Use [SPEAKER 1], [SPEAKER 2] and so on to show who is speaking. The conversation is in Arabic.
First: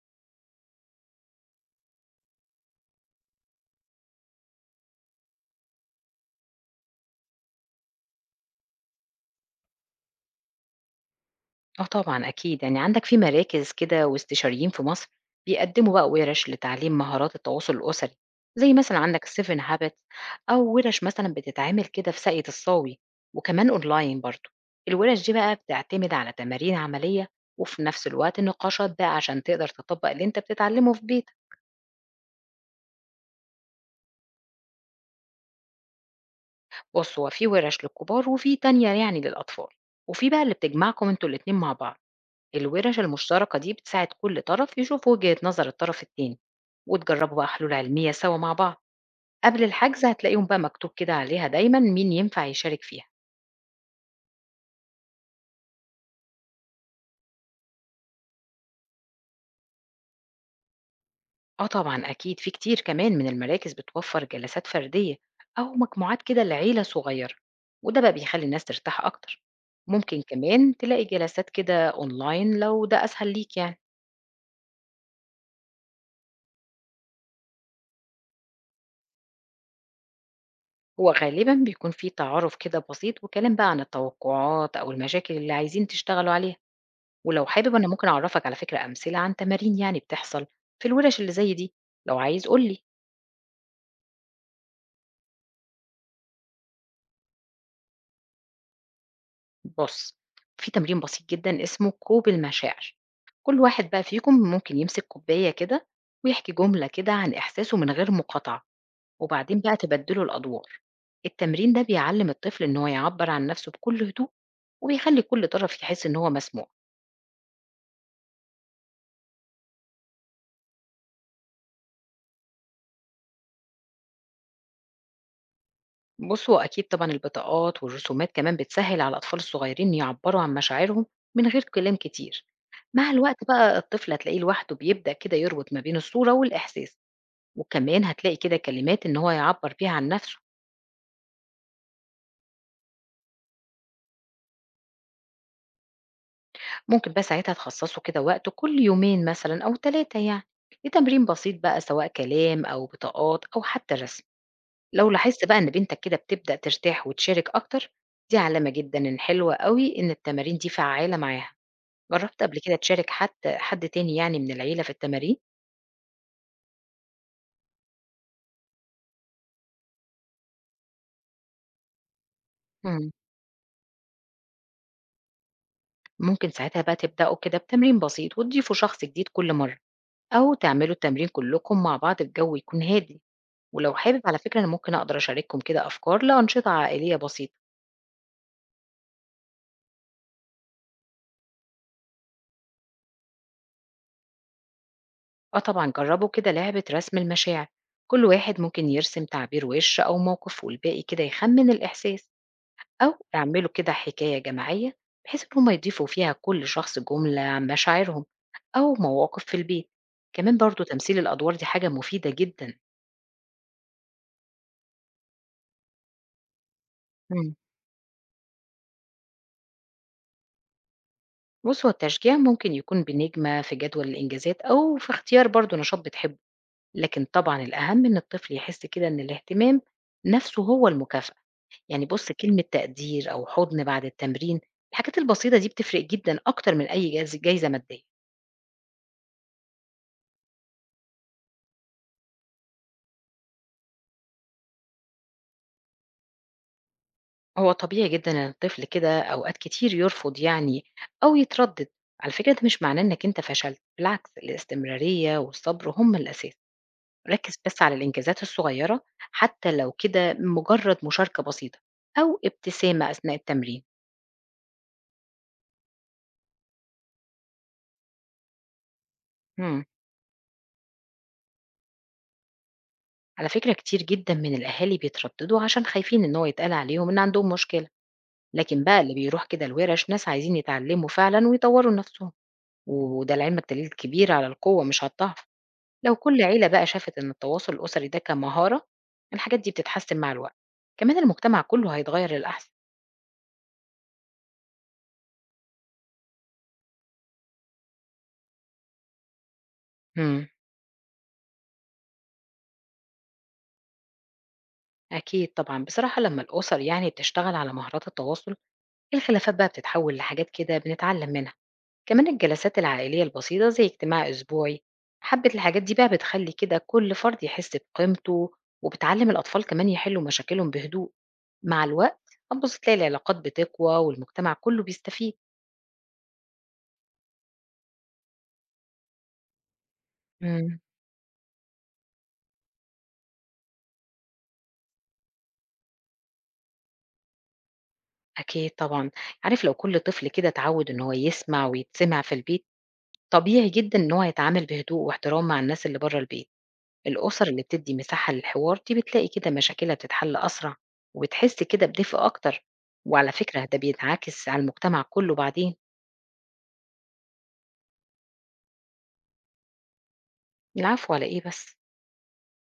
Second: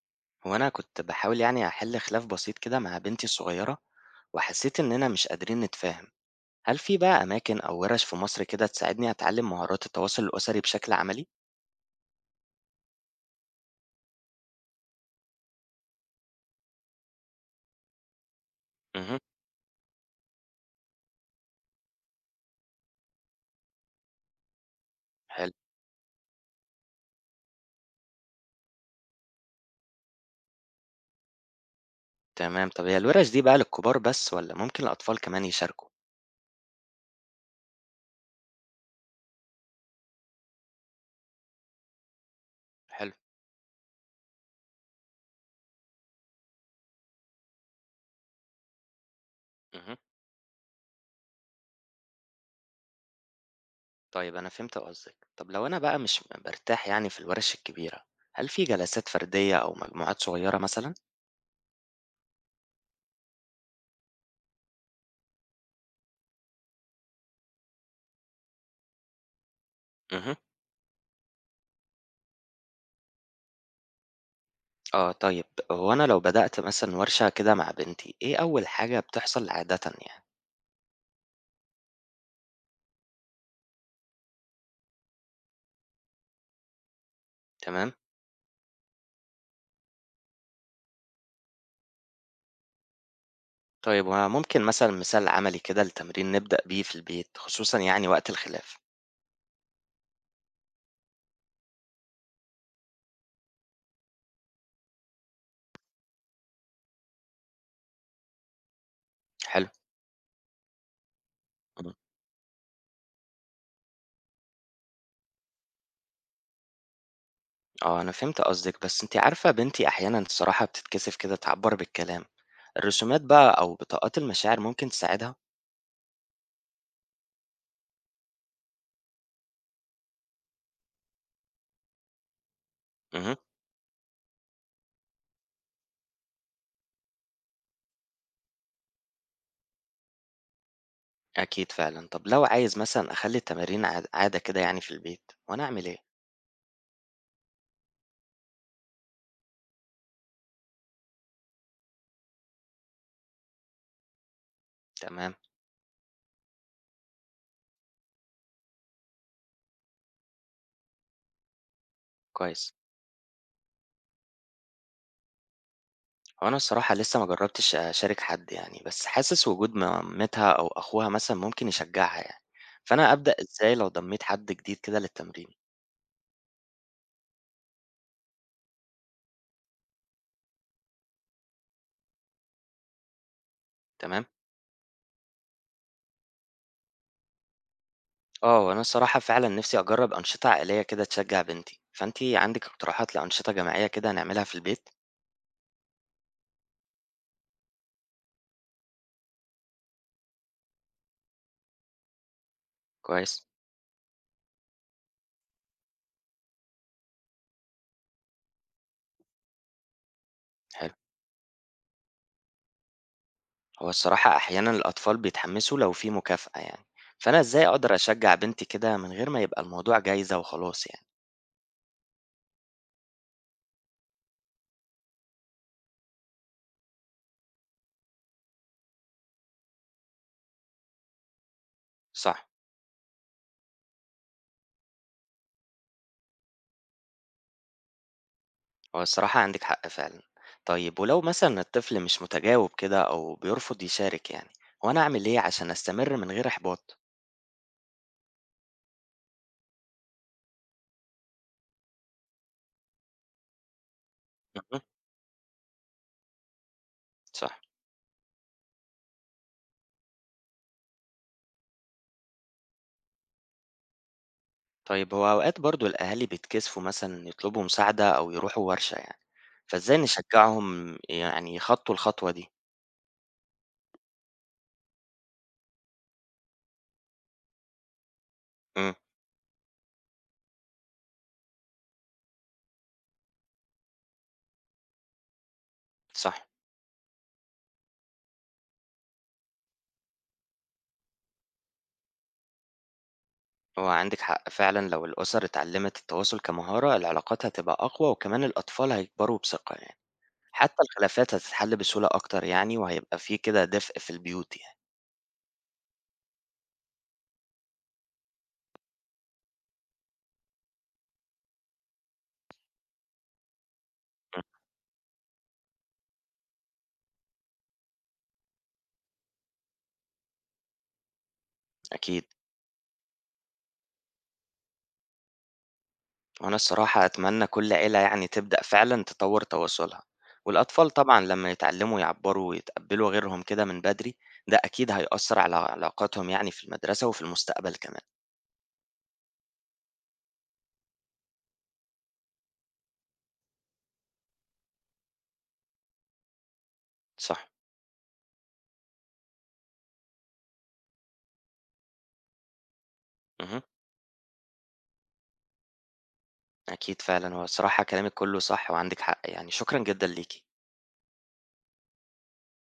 [SPEAKER 1] هو أنا كنت بحاول يعني أحل خلاف بسيط كده مع بنتي الصغيرة، وحسيت إننا مش قادرين نتفاهم. هل في بقى أماكن أو ورش في مصر كده تساعدني أتعلم مهارات التواصل الأسري بشكل عملي؟
[SPEAKER 2] آه طبعًا أكيد، يعني عندك في مراكز كده واستشاريين في مصر بيقدّموا بقى وِرَش لتعليم مهارات التواصل الأسري، زي مثلًا
[SPEAKER 1] امم.
[SPEAKER 2] عندك seven habits أو وِرَش مثلًا بتتعمل كده في ساقية الصاوي، وكمان أونلاين برضه، الوِرَش دي
[SPEAKER 1] حلو.
[SPEAKER 2] بقى بتعتمد على تمارين عملية وفي نفس الوقت نقاشات بقى عشان تقدر تطبّق اللي أنت بتتعلمه في بيتك.
[SPEAKER 1] تمام، طب هي الورش دي بقى للكبار بس ولا ممكن الأطفال كمان يشاركوا؟
[SPEAKER 2] بُص هو في وِرَش للكبار وفي تانية يعني للأطفال، وفي بقى اللي بتجمعكم أنتم الاتنين مع بعض، الوِرَش
[SPEAKER 1] حلو.
[SPEAKER 2] المشتركة دي بتساعد كل طرف يشوف وجهة نظر الطرف التاني. وتجربوا بقى حلول علمية سوا مع بعض. قبل
[SPEAKER 1] امم.
[SPEAKER 2] الحجز هتلاقيهم بقى مكتوب كده عليها دايما مين ينفع يشارك فيها.
[SPEAKER 1] طيب أنا فهمت قصدك. طب لو أنا بقى مش برتاح يعني في الورش الكبيرة، هل في جلسات فردية أو مجموعات صغيرة مثلا؟
[SPEAKER 2] اه طبعا اكيد في كتير كمان من المراكز بتوفر جلسات فردية او مجموعات كده لعيلة صغيرة، وده بقى بيخلي الناس ترتاح اكتر. ممكن
[SPEAKER 1] امم.
[SPEAKER 2] كمان تلاقي جلسات كده اونلاين لو ده اسهل ليك يعني.
[SPEAKER 1] آه طيب. هو أنا لو بدأت مثلا ورشة كده مع بنتي، إيه أول حاجة بتحصل عادة يعني؟
[SPEAKER 2] هو غالبا بيكون في تعارف كده بسيط وكلام بقى عن التوقعات او المشاكل اللي عايزين تشتغلوا عليها، ولو حابب انا
[SPEAKER 1] تمام.
[SPEAKER 2] ممكن اعرفك على فكرة امثلة عن تمارين يعني بتحصل في الورش اللي زي دي. لو عايز قولي.
[SPEAKER 1] طيب وممكن مثلًا مثال عملي كده لتمرين نبدأ بيه في البيت، خصوصًا يعني وقت الخلاف.
[SPEAKER 2] بص، في تمرين بسيط جدا اسمه كوب المشاعر، كل واحد بقى فيكم ممكن يمسك كوباية كده ويحكي جملة كده عن إحساسه من غير مقاطعة، وبعدين
[SPEAKER 1] حلو.
[SPEAKER 2] بقى تبدلوا الأدوار. التمرين ده
[SPEAKER 1] إمم.
[SPEAKER 2] بيعلم الطفل إن هو يعبر عن نفسه بكل هدوء، وبيخلي كل طرف يحس إن هو مسموع.
[SPEAKER 1] آه، أنا فهمت قصدِك، بس أنتِ عارفة بنتي أحيانًا الصراحة بتتكسف كده تعبّر بالكلام. الرسومات بقى أو بطاقات المشاعر ممكن تساعدها؟
[SPEAKER 2] بصوا أكيد طبعا البطاقات والرسومات كمان بتسهل على الأطفال الصغيرين يعبروا عن مشاعرهم من غير كلام كتير. مع
[SPEAKER 1] اهم.
[SPEAKER 2] الوقت بقى الطفل هتلاقيه لوحده بيبدأ كده يربط ما بين الصورة والإحساس، وكمان هتلاقي كده كلمات إن هو يعبر بيها عن نفسه.
[SPEAKER 1] أكيد فعلًا. طب لو عايز مثلًا أخلّي التمارين عادة كده يعني في البيت، هو أنا أعمل إيه؟
[SPEAKER 2] ممكن بقى ساعتها تخصصه كده وقت كل يومين مثلا أو ثلاثة يعني لتمرين بسيط بقى سواء كلام أو بطاقات أو حتى رسم. لو
[SPEAKER 1] تمام.
[SPEAKER 2] لاحظت بقى إن بنتك كده بتبدأ ترتاح وتشارك أكتر، دي علامة جدا إن حلوة قوي إن التمارين دي فعالة معاها. جربت قبل
[SPEAKER 1] كويس.
[SPEAKER 2] كده تشارك حتى حد تاني يعني من العيلة في التمارين؟
[SPEAKER 1] هو أنا الصراحة لسه ما جرّبتش أشارك حد يعني، بس حاسس وجود مامتها أو أخوها مثلًا ممكن يشجّعها يعني،
[SPEAKER 2] مم.
[SPEAKER 1] فأنا أبدأ إزاي لو ضمّيت حد جديد كده للتمرين؟
[SPEAKER 2] ممكن ساعتها بقى تبدأوا كده بتمرين بسيط وتضيفوا شخص جديد كل مرة، أو تعملوا التمرين كلكم مع بعض الجو يكون هادي. ولو حابب
[SPEAKER 1] تمام.
[SPEAKER 2] على فكرة أنا ممكن أقدر أشارككم كده أفكار لأنشطة عائلية بسيطة.
[SPEAKER 1] آه، وأنا الصراحة فعلًا نِفْسي أجرّب أنشطة عائلية كده تشجّع بنتي، فأنتِ عندِك اقتراحات لأنشطة جماعية كده نعملها في البيت؟
[SPEAKER 2] أه طبعا جربوا كده لعبة رسم المشاعر، كل واحد ممكن يرسم تعبير وش أو موقف والباقي كده يخمن الإحساس. أو
[SPEAKER 1] كويس.
[SPEAKER 2] اعملوا كده حكاية جماعية بحيث إن هما يضيفوا فيها كل شخص جملة عن مشاعرهم أو مواقف في البيت. كمان برضو
[SPEAKER 1] حلو.
[SPEAKER 2] تمثيل الأدوار دي حاجة مفيدة جدا.
[SPEAKER 1] هو الصراحة أحيانًا الأطفال بيتحمّسوا لو في مكافأة يعني، فأنا
[SPEAKER 2] مم.
[SPEAKER 1] إزاي أقدر أشجّع بنتي كده من غير ما يبقى الموضوع جايزة وخلاص يعني؟
[SPEAKER 2] بصوا التشجيع ممكن يكون بنجمة في جدول الإنجازات أو في اختيار برضو نشاط بتحبه، لكن طبعًا الأهم إن الطفل يحس كده إن الاهتمام نفسه هو المكافأة، يعني بُص
[SPEAKER 1] صح.
[SPEAKER 2] كلمة تقدير أو حُضن بعد التمرين، الحاجات البسيطة دي بتفرق جدًا أكتر من أي جايزة مادية.
[SPEAKER 1] هو الصراحة عندِك حق فعلًا. طيب ولو مثلًا الطفل مش متجاوب كده أو بيرفض يشارك يعني، هو أنا أعمل إيه عشان أستمر من غير إحباط؟
[SPEAKER 2] هو طبيعي جدًا إن الطفل كده أوقات كتير يرفض يعني أو يتردد، على فكرة ده مش معناه إنك أنت فشلت، بالعكس
[SPEAKER 1] اهم.
[SPEAKER 2] الاستمرارية والصبر هم الأساس.
[SPEAKER 1] صح.
[SPEAKER 2] ركّز بس على الإنجازات الصغيرة حتى لو كده مجرد مشاركة بسيطة أو ابتسامة أثناء التمرين.
[SPEAKER 1] طيب هو أوقات برضه الأهالي بيتكسفوا مثلًا يطلبوا مساعدة أو يروحوا ورشة يعني،
[SPEAKER 2] إمم.
[SPEAKER 1] فإزاي نشجعهم يعني يخطّوا الخطوة دي؟
[SPEAKER 2] على فكرة كتير جدا من الأهالي بيترددوا عشان خايفين إن هو يتقال عليهم إن عندهم مشكلة، لكن
[SPEAKER 1] إمم.
[SPEAKER 2] بقى اللي بيروح كده الورش ناس عايزين يتعلموا فعلا ويطوروا نفسهم، وده الدليل الكبير على القوة مش على الضعف. لو كل
[SPEAKER 1] صح.
[SPEAKER 2] عيلة بقى شافت إن التواصل الأسري ده كمهارة، الحاجات دي بتتحسن مع الوقت، كمان المجتمع كله هيتغير للأحسن.
[SPEAKER 1] هو عندِك حق فعلًا، لو الأسر اتعلمت التواصل كمهارة، العلاقات هتبقى أقوى وكمان الأطفال هيكبروا بثقة يعني،
[SPEAKER 2] امم.
[SPEAKER 1] حتى الخلافات هتتحل بسهولة أكتر يعني وهيبقى في كده دفء في البيوت يعني.
[SPEAKER 2] أكيد طبعا بصراحة لما الأسر يعني بتشتغل على مهارات التواصل، الخلافات بقى بتتحول لحاجات كده بنتعلم منها. كمان الجلسات العائلية البسيطة زي اجتماع أسبوعي، حبة الحاجات دي بقى بتخلي كده كل فرد يحس بقيمته، وبتعلم الأطفال كمان يحلوا مشاكلهم بهدوء مع
[SPEAKER 1] أكيد.
[SPEAKER 2] الوقت. هتبص تلاقي العلاقات بتقوى والمجتمع كله بيستفيد.
[SPEAKER 1] وأنا الصراحة أتمنى كل عيلة يعني تبدأ فعلا تطور تواصلها،
[SPEAKER 2] مم.
[SPEAKER 1] والأطفال طبعا لما يتعلموا يعبروا ويتقبلوا غيرهم كده من بدري، ده أكيد هيأثر على علاقاتهم يعني في المدرسة وفي المستقبل كمان.
[SPEAKER 2] أكيد طبعا، عارف لو كل طفل كده اتعود إن هو يسمع ويتسمع في البيت، طبيعي جدا إن هو يتعامل بهدوء واحترام مع الناس اللي بره البيت.
[SPEAKER 1] صح.
[SPEAKER 2] الأسر اللي بتدي مساحة للحوار دي بتلاقي كده مشاكلها بتتحل أسرع وبتحس كده بدفء أكتر، وعلى
[SPEAKER 1] مه.
[SPEAKER 2] فكرة ده بينعكس على المجتمع كله بعدين.
[SPEAKER 1] أكيد فعلا، هو الصراحة كلامك كله صح وعندك حق يعني، شكرا جدا ليكي.
[SPEAKER 2] العفو على إيه بس.